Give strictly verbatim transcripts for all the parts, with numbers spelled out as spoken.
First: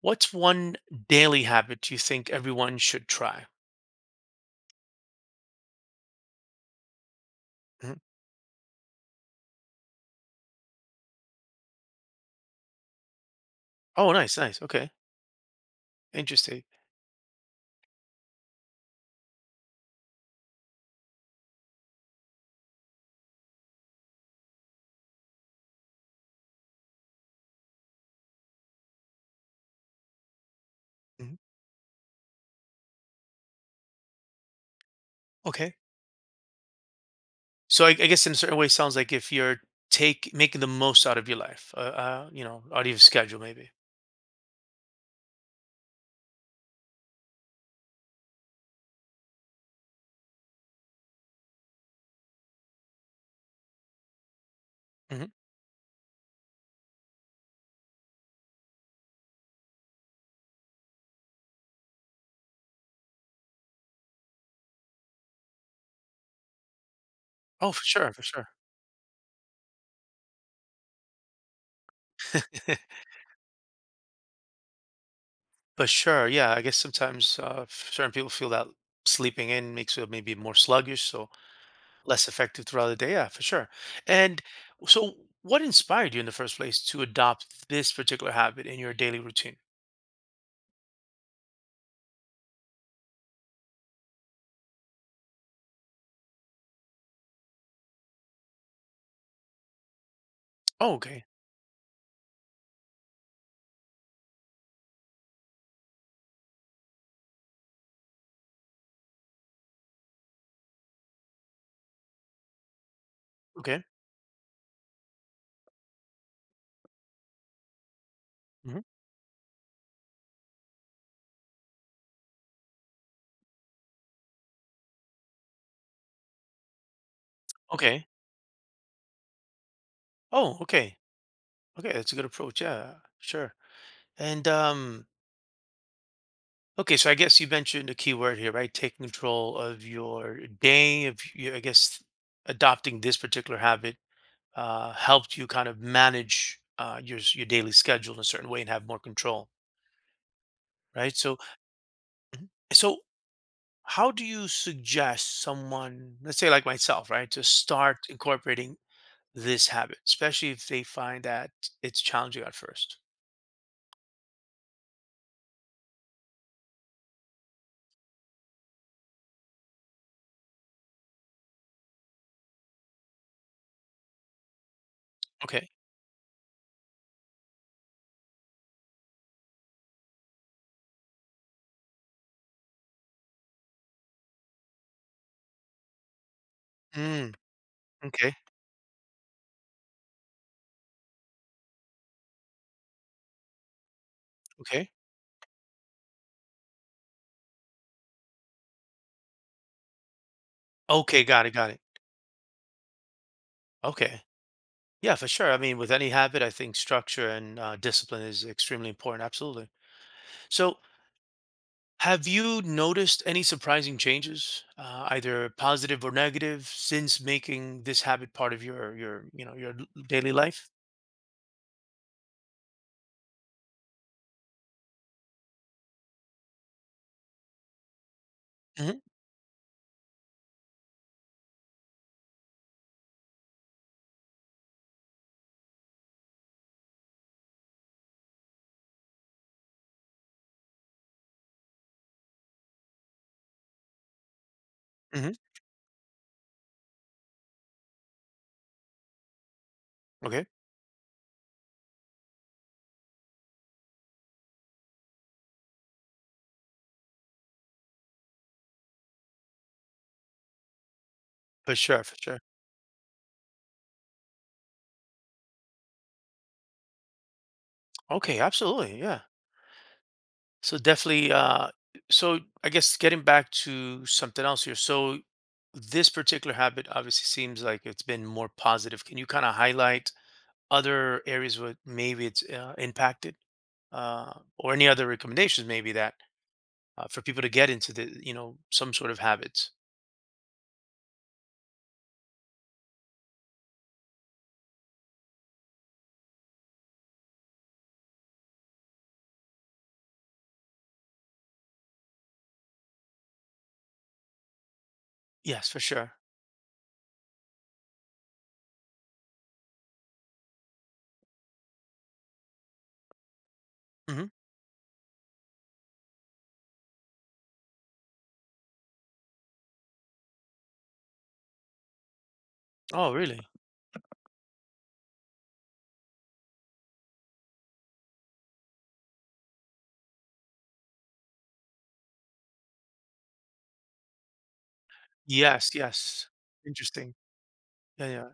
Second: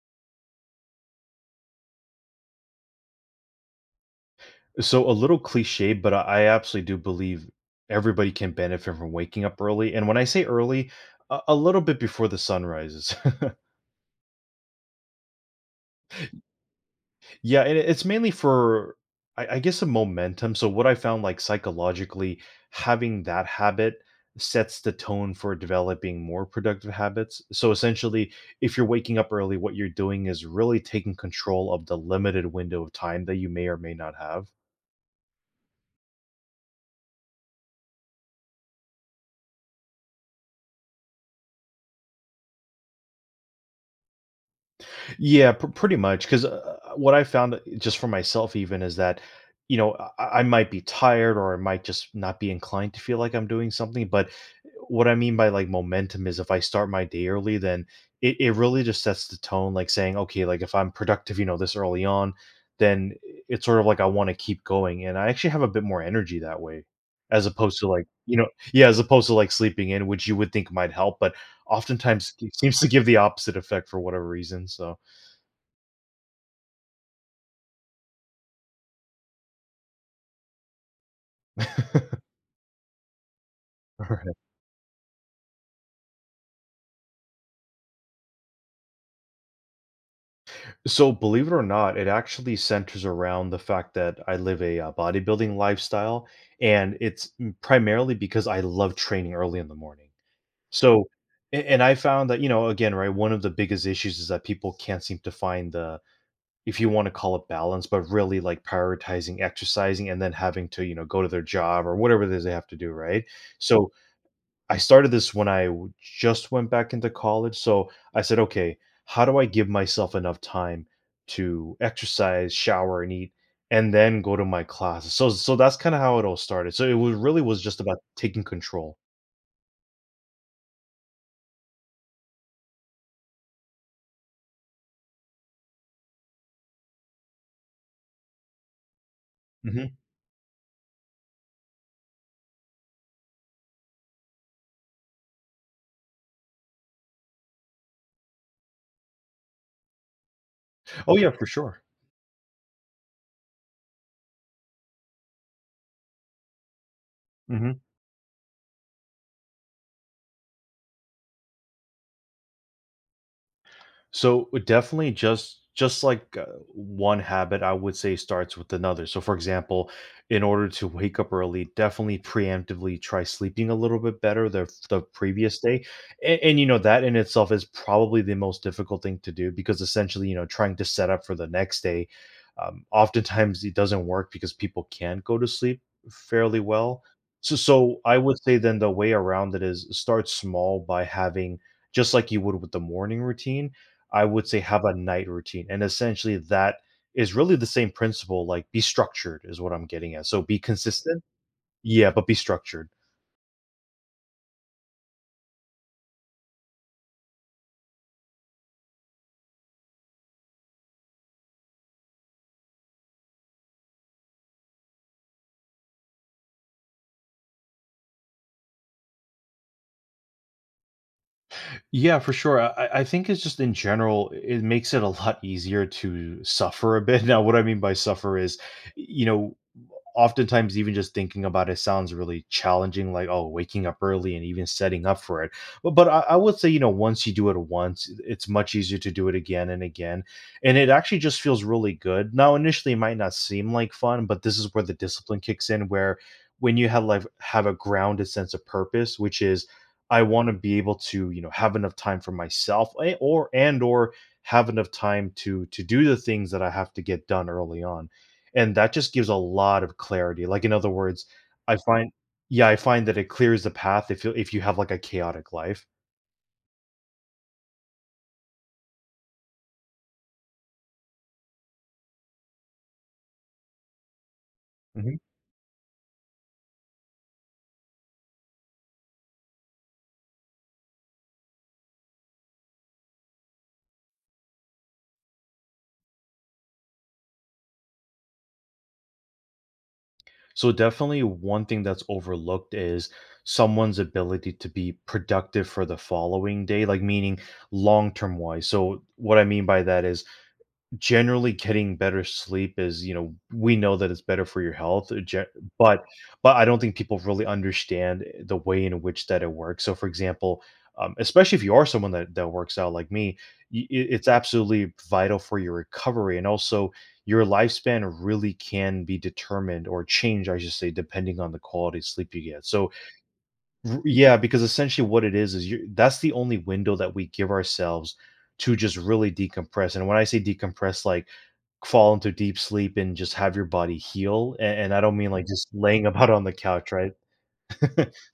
What's one daily habit you think everyone should try? So a little cliche, but I I absolutely do believe Mhm. everybody can benefit from waking up early. And when I say early, a, a little bit before the sun rises. Oh, nice, nice. Okay, interesting. Yeah, and it's mainly for I, I guess a momentum. So what I found like psychologically, having that habit sets the tone for developing more productive habits. So essentially, if you're waking up early, what you're doing is really taking Mhm. control of the limited window of time that you may or may not have. Okay, so I, I guess in a certain way, sounds like if you're take making the most out of your life, uh, uh you know, out of your schedule, maybe. Yeah, pr- pretty much. Because uh, uh, what I found, uh, just for myself, even, is that you know I-, I might be tired or I might just not be inclined to feel like I'm doing something. But uh, what I hmm mean by like momentum is if I start my day early, then it, it really just sets the tone. Like saying, okay, like if I'm productive, you know, this early on, then it's sort of like I want to keep going, and I actually have a bit more energy that way, as Oh, opposed for to like sure, for you know, sure. yeah, as opposed to like sleeping in, which you would think might help, but oftentimes it seems to give the opposite effect for whatever reason. So. But sure, yeah, I guess sometimes uh, certain people feel that sleeping in makes them maybe more sluggish, so less effective throughout the day. Yeah, for sure. Alright. And so, what inspired you in the first place to adopt this particular habit in your daily routine? So, believe it or not, it actually centers around the fact that I live a, uh, bodybuilding lifestyle, and it's m primarily because I love training early in the morning. Oh, So okay. and and I found that, you know, again, right, one of the biggest issues is that people can't seem to find the if you wanna call it balance, but really, like, prioritizing exercising and then having to, you know, go to their job or whatever it is they have to do, right? Okay. So I started this when I w- just went back into college. So I said, okay, hmm how do I give myself enough time to exercise, shower, and eat, and then go to my classes? So, so that's kind of how it all started. So it was really was just about Okay. taking control. Oh, okay. Okay, that's a good approach. Yeah, sure. And um, okay, so I guess you mentioned a key word here, right? Taking control of Mhm. your day. Of you, I guess adopting this particular habit uh, helped you kind of manage uh, your s- your daily schedule in a certain way and have more control, Oh right? yeah, So, for sure. mhm. So how do you suggest someone, let's say like myself, right, to Mhm. start incorporating this habit, especially if they find that it's challenging at first? So it definitely just just like uh, one habit, I would say starts with another. So for example, in order to wake up early, definitely preemptively try sleeping a little bit better the the previous Okay. day. And, and you know that in itself is probably the most difficult thing to do because essentially, you know, trying to set up for the next day, um, oftentimes it doesn't work because people can't go to sleep fairly well. Mm, So so I okay, would say then the way around it is start small by having just like you would with the morning routine. I would say have okay. a night routine, and essentially that is really the same principle, like be structured is what I'm getting at. So be consistent, Okay, got it, got it. yeah, but be structured. Okay. Yeah, for sure. I mean, with any habit, I think structure and uh, discipline is extremely important. Absolutely. So, have you noticed any surprising changes, uh, either positive or negative, since making this habit part of your your you know your l- daily life? Yeah, for sure. I, I I think it's just in general, it makes it a lot easier to suffer a bit. Now, what I mean by suffer is, Hmm you know, oftentimes even just thinking about it sounds really challenging like oh waking up early and even setting up for it but, but I, I would say you know once you do it once it's much easier to do it again and again, and it actually just feels really good. Now initially it might not seem like fun but this is where the hmm discipline kicks in where when you have like have a grounded sense of purpose which is I Okay, want to be able to you know have enough time for myself eh, or and or have enough time to to do the things that I have to get done early on, and that just gives a lot of clarity. Like, in other words, for I sure, find for sure. yeah, I find that it clears the path if you if you have, like, a chaotic life. Okay, absolutely. Yeah. So definitely, uh, so I guess getting back to something else here. Mhm. So this particular habit obviously seems like it's been more positive. Can you kind of highlight other areas where maybe it's uh, impacted, uh, or any other recommendations maybe that uh, for people to get into the, you know, some sort of habits? So, definitely one thing that's overlooked is someone's ability to be productive for the following day, like, meaning long-term wise. So, what I mean by that is generally, getting better sleep is, you know we know that it's better for your health, uh, ge Yes, for but sure. but I don't think people really understand eh, the way in which that it works. So, for example, um, especially if you are someone that that works out like me, y i- hmm it's absolutely vital for your recovery, and also your lifespan really can be determined or changed, I should say, depending on the quality of sleep you get. So, Oh, really? R yeah, because essentially what it is is you that's the only window that we give ourselves to just really decompress, and when I say decompress, like, fall into deep sleep and just have your body heal, a and I don't mean, like, just Yes, laying yes. about on the couch, right? Interesting. Yeah, yeah.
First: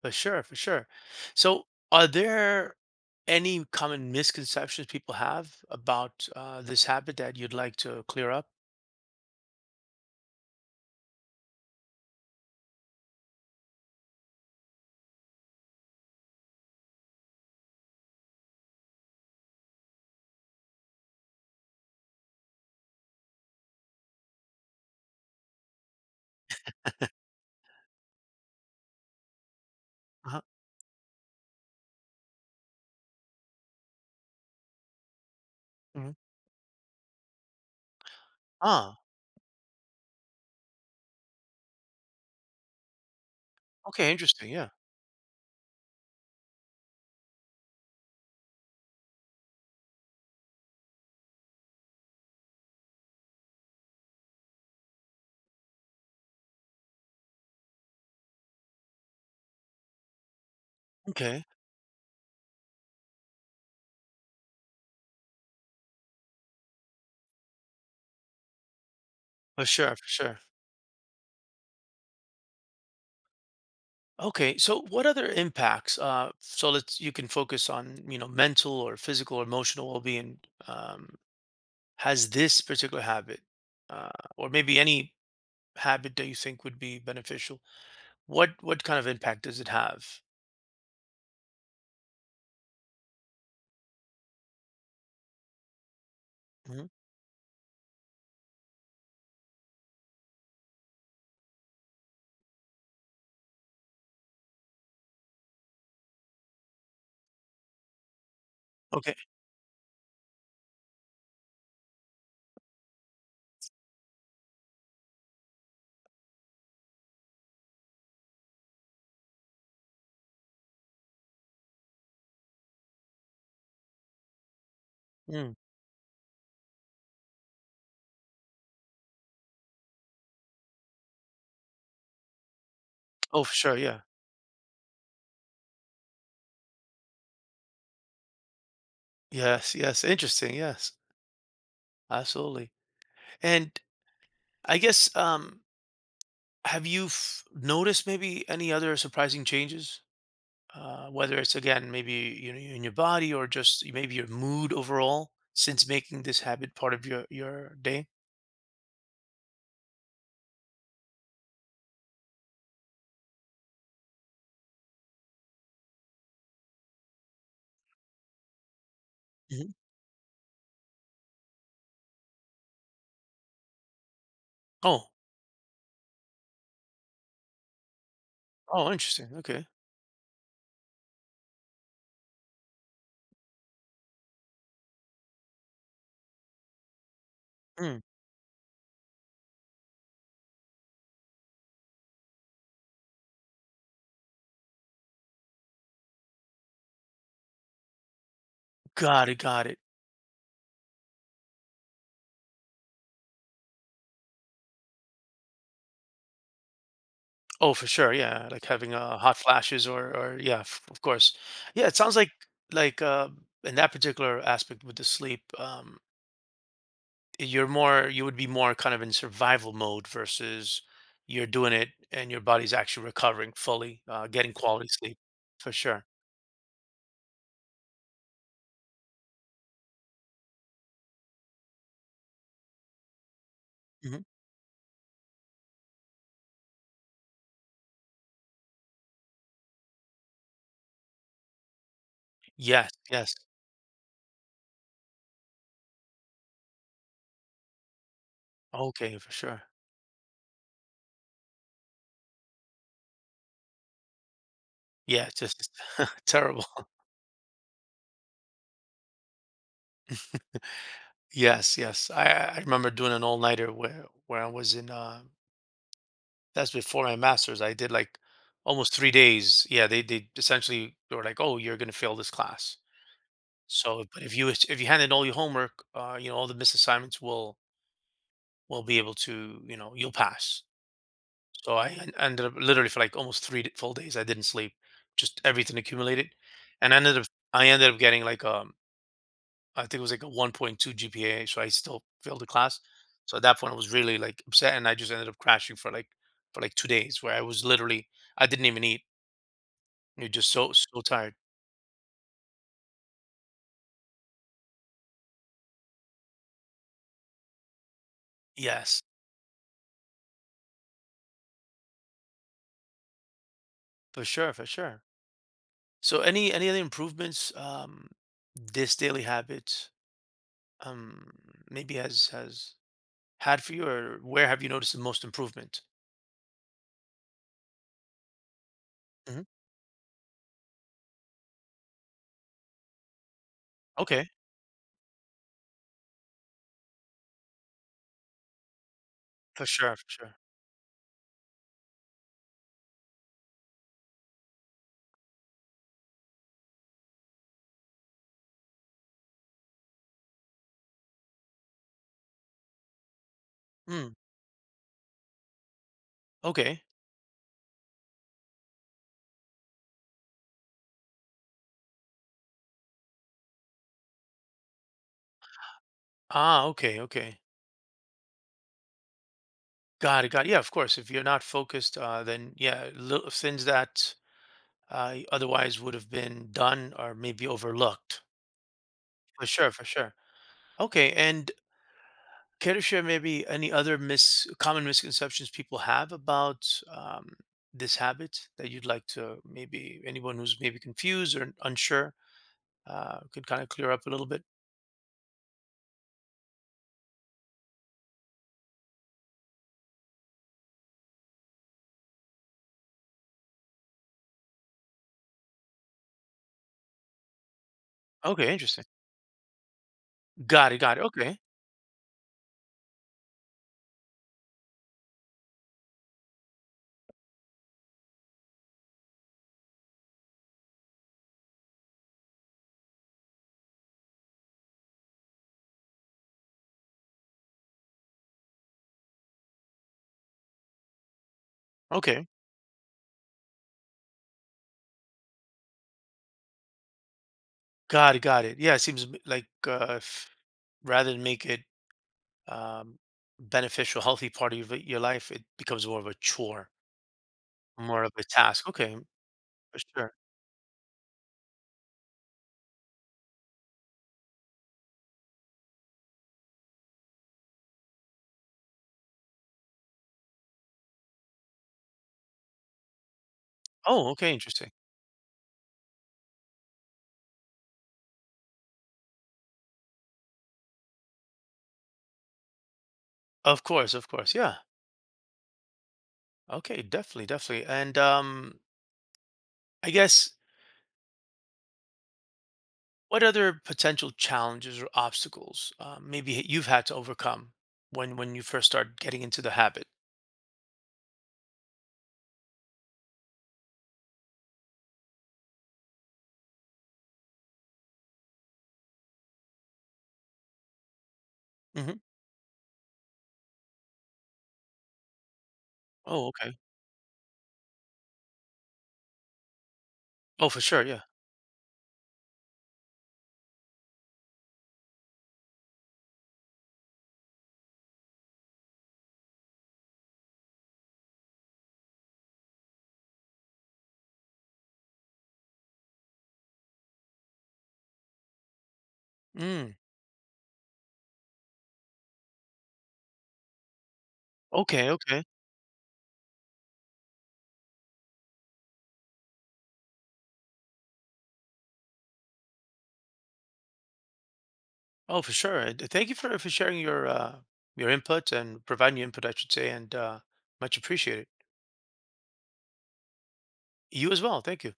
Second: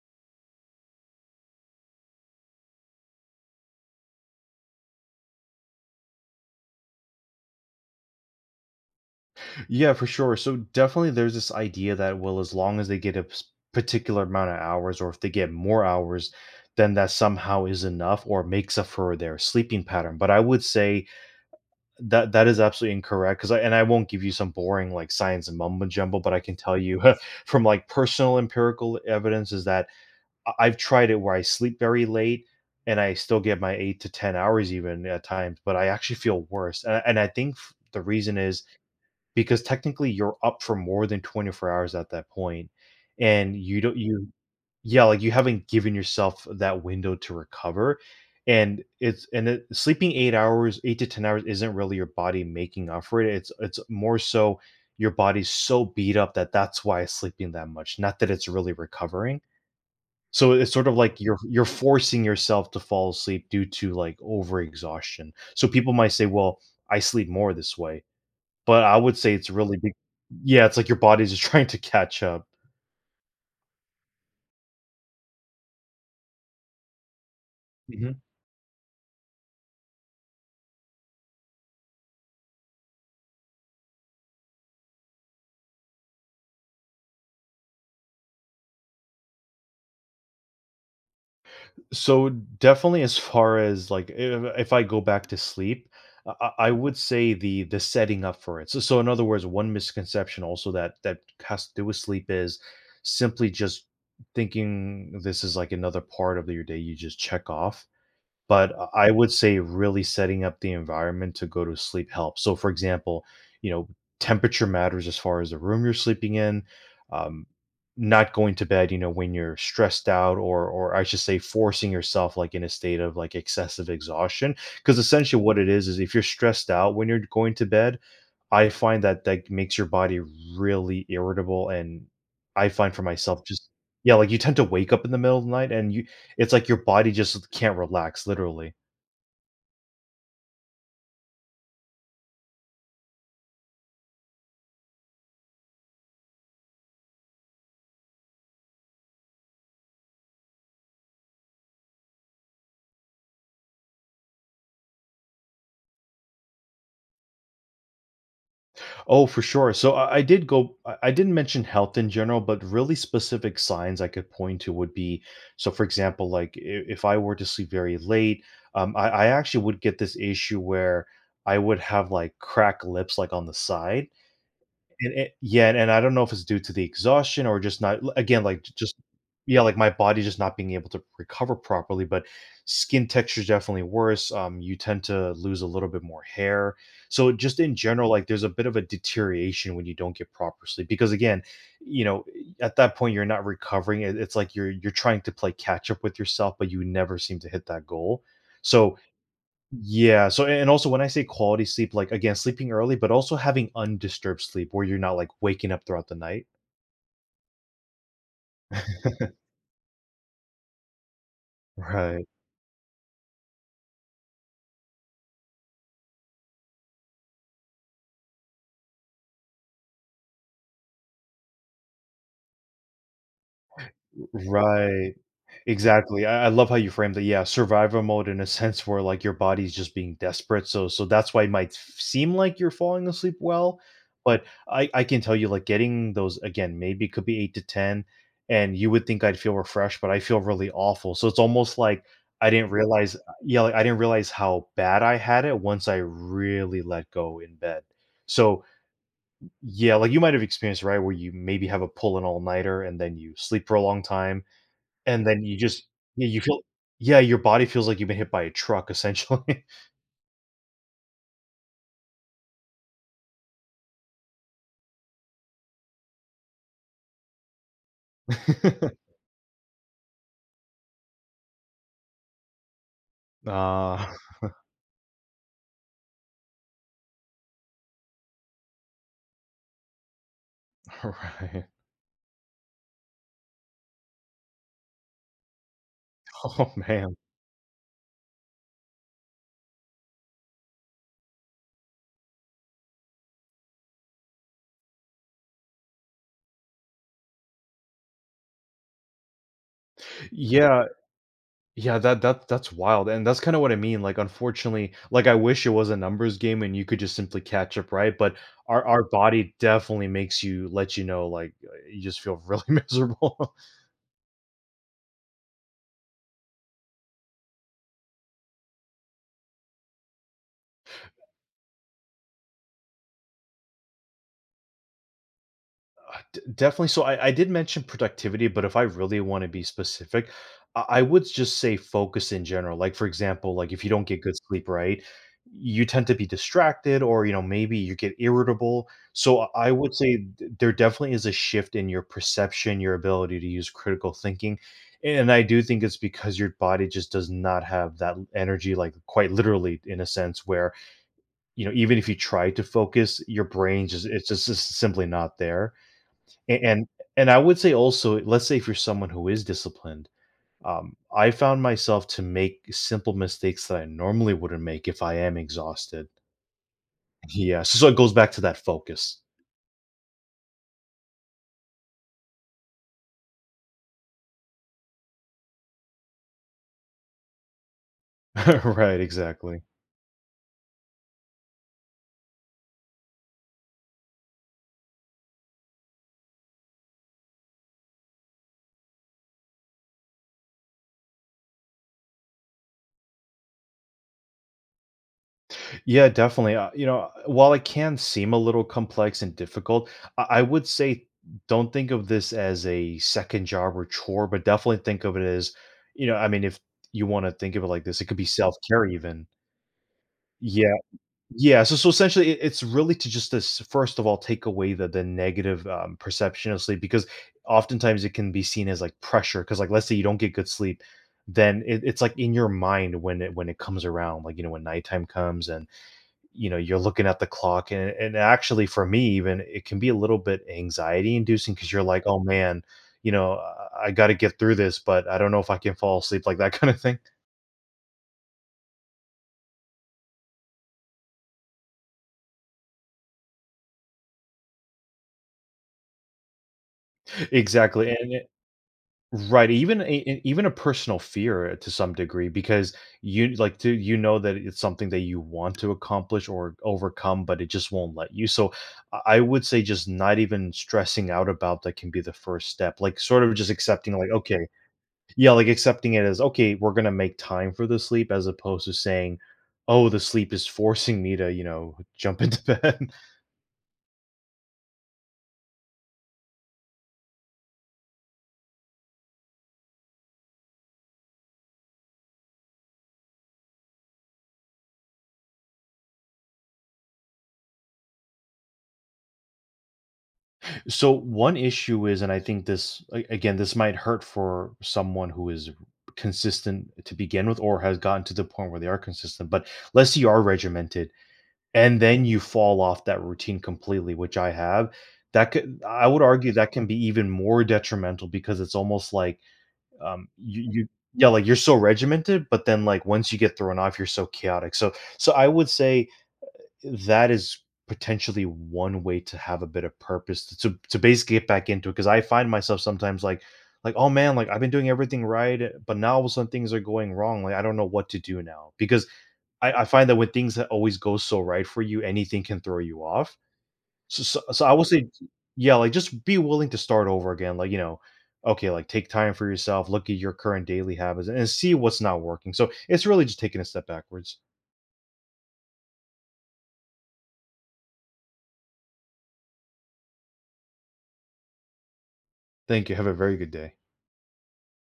For sure, for sure. So, are there any common misconceptions people have about uh, this habit that you'd like to clear up? Yeah, for sure. So, definitely there's this idea that, well, as long as they get a p particular amount of hours or if they get more hours, then that somehow is enough or makes up for their sleeping pattern, but I would say that that is absolutely incorrect, 'cause I and I won't give you some boring, like, science and mumbo jumbo, but I can tell you from, like, personal empirical evidence is that Uh-huh. I I've tried it where I sleep very late, and I still get my eight to ten hours even at times, but I hmm actually feel worse, and I and I think f the reason is Ah, because technically you're up for more than twenty-four hours at that point, and you don't okay, you interesting. Yeah. yeah, like, you haven't given yourself that window to recover, and it's and it sleeping eight hours, eight to ten hours isn't really your body making up for it, it's it's more so your body's so beat up that that's why it's sleeping that much, not that it's really recovering. So it's sort of like you're Okay. you're forcing yourself to fall asleep due to, like, overexhaustion. So people might say, "Well, I sleep more this way." But I would say it's For really big. sure, for sure. Yeah, it's like your body's just trying to catch up. Okay. So, what other impacts? Uh, so, let's you can focus on Mhm. you know mental or physical or emotional well-being. Um, has this particular habit, uh, or maybe any habit that you think would be beneficial? What what kind of impact does it have? So, definitely as far as, like, if if I go back to sleep, I I I Mhm. would say the the setting up for it. So so in other words, one misconception also that that has to do with sleep is simply just thinking this is, like, another part of your day you just check off. But uh, I Okay. would say really setting up the environment to go to sleep helps. So, for example, you know, temperature matters as far as the room you're sleeping in. Um, not going to bed, you know, when you're stressed out, or or I should say, forcing yourself like in a state of like excessive exhaustion. Because essentially, what it is is if you're stressed out when you're going to bed, I find that that makes your body really irritable, and I find for myself Oh, for just sure. Yeah. yeah, like, you tend to wake up in the middle of the night, and you it's like your body just can't relax, literally. Yes. Yes. Interesting. Yes. Absolutely. And I guess, um, have you f- noticed maybe any other surprising changes? Uh, whether it's again, maybe you know, in your body or just maybe your mood overall since making this habit part of your your day. Oh, for sure. So, I I did go I I didn't mention health in general, but really specific signs I could point to would be so, for example, like, I if I were to sleep very late, um, I I actually Hmm would get this issue where I would have, like, cracked lips, like, on the side. Oh. And it yeah, and I don't know if it's due to the exhaustion or just not again, like, j Oh, just interesting. yeah, Okay. like, my body just not being able to recover properly, but skin texture is definitely worse, um, you tend to lose a little bit more hair. So, just in Mm. general, like, there's a bit of a deterioration when you don't get proper sleep because, again, you know, at that point, you're not recovering, it it's like you're you're trying to play catch up with yourself, but you never seem to hit that goal. So Got it. Got it. yeah, so and also when I say quality sleep, like, again, sleeping early, but also having undisturbed sleep where you're not, like, waking up throughout the night. Oh, for sure. Yeah. Like having uh, hot flashes or or yeah, f- of course. Yeah. It sounds Right. like like uh, in that particular aspect with the sleep. Um, you're more you would be more kind of in survival mode versus you're doing it and your body's actually recovering fully, uh, getting quality Right. sleep for sure. Exactly. I, I love how you framed it. Yeah, survival mode in a sense where like your body's just being desperate. So so that's why it might f- seem like you're falling asleep well, hmm but I I can tell you like getting those again, maybe it could be eight to ten and you would think I'd feel refreshed, but I feel really awful. So it's almost like I didn't Yes, realize yes. yeah, like I didn't realize how bad I had it once I really let go in bed. So Okay, for sure. yeah, like you might have experienced, right, where you maybe have a pull an all-nighter and then you sleep for a long time Yeah, and it's then you just just yeah, you feel terrible. yeah, your body feels like you've been hit by a truck essentially. Yes, yes. I I I remember doing an all nighter where where I was in. Uh, that's before my master's. I did like almost three days. Yeah, they they essentially they were like, oh, you're gonna fail this class. So, Ah, but if you if you hand in all your homework, uh, you know all the missed assignments will will be able to, you know, you'll pass. right. So I en- ended up literally for like almost three d- full days. I didn't sleep, just everything accumulated, Oh, and man. ended up I ended up getting like um I think it was like a one point two G P A. So I still failed the class. So at that point, I was really like upset, and I just ended up crashing for like for like two days, where I was literally I didn't even eat. You're just so Yeah, so tired. yeah, that that that's wild, and that's kinda what I mean, like, unfortunately, like, I wish it was a numbers game and you could just simply catch up, right? But our Yes, our body definitely makes you let you know, like, uh, you just feel really miserable. for sure, for sure. So any any other improvements um this daily habit um maybe has has had for you, or where have you noticed the most improvement? Uh, D definitely, so I I did mention productivity, but if I really Mhm. wanna be specific, I I would just say focus in general, like, for example, like, if you don't get Okay. good sleep, right, you tend to be distracted or, you know, maybe you get irritable, so For I I would sure, for say sure. th there definitely is a shift in your perception, your ability to use critical thinking, and I do think it's because your body just does not have that energy, like, quite literally in a sense where, you know, even if you try to focus, your brain just Mm, it's just it's simply not there. A- okay. and and I would say also, let's say if you're someone who is disciplined, um, I found myself to make simple mistakes that I normally wouldn't make if I am exhausted. Ah, okay, okay. Yeah, so so it goes back to that focus. Got it, got it. Yeah, of course. If you're not focused, uh, then yeah, little things that uh, otherwise would have been done or maybe overlooked. Right, For exactly. sure, for sure. Okay, and care to share maybe any other mis common misconceptions people have about um, this habit that you'd like to maybe anyone who's maybe confused or unsure uh, could kind of clear up a little bit? Yeah, definitely. Uh, you know, while it can seem a little complex and difficult, I, I would say don't think of this as a second job or chore, but definitely think of it as, you know, I mean, if you want to think of it like this, it could be Okay, self care interesting. even. Yeah. Got it, got it. Okay. Yeah, so so essentially, it it's really to just this first of all, take away the the negative, um, perception of sleep because oftentimes it can be seen as, like, pressure because, like, let's say you don't get good sleep, then it it's, like, in your mind when it when it comes around, like, you know, when nighttime comes and, you know, you're looking at the clock and and actually for me even, it can be a little bit anxiety inducing because 'cause you're like, "Oh, Okay. man, you know, I gotta get through this, but I don't know if I can fall asleep," like that kinda thing. Got it, got it. Yeah, it seems m- like uh, if, rather than make it um, beneficial, healthy part of your your life, it becomes more of a chore, Exactly, more of and a task. Okay, right, for even a sure. e even a personal fear to some degree because you like to you know that it's something that you want to accomplish or overcome, but it just won't let you. So I I would say just not even stressing out about that can be the first step. Like sort of just accepting, like, Oh, okay, okay, interesting. yeah, like accepting it as okay, we're gonna make time for the sleep as opposed to saying, oh, the sleep is forcing me to, you know, jump into bed. Of course, of course. Yeah. Okay, definitely, definitely. And um, I guess what other potential challenges or obstacles uh, maybe you've had to overcome when when you first start getting into the habit? So one issue is, and I think this a- again, this might hurt for someone who is consistent to begin with, or has gotten to the point where they are consistent. But let's say you are regimented, and Hmm then you fall off that routine completely, which I have. That could, I would Oh, argue, that okay. can be even more detrimental because it's almost like, um, you, Oh, for you, sure. Yeah. yeah, like you're so regimented, but then like once you get thrown off, you're so chaotic. So, so I would say that is potentially one way to have a bit of purpose to to basically get back into it, because I find myself sometimes like like oh man, like I've been doing everything right, eh, but now all of a sudden things are going wrong, like I don't know what to do now because I, I Mm. find that when things that always go so right for you, anything can throw you off, so, so so I would say Okay. Okay. yeah, like just be willing to start over again, like, you know, okay, like take time for yourself, look at your current daily habits and see what's not working, so it's really just taking a step backwards. Oh, for sure. And uh, thank you for for sharing your uh, your input and providing your input, I should say, and uh, much appreciated. Thank you, have a very good day. You as well. Thank you.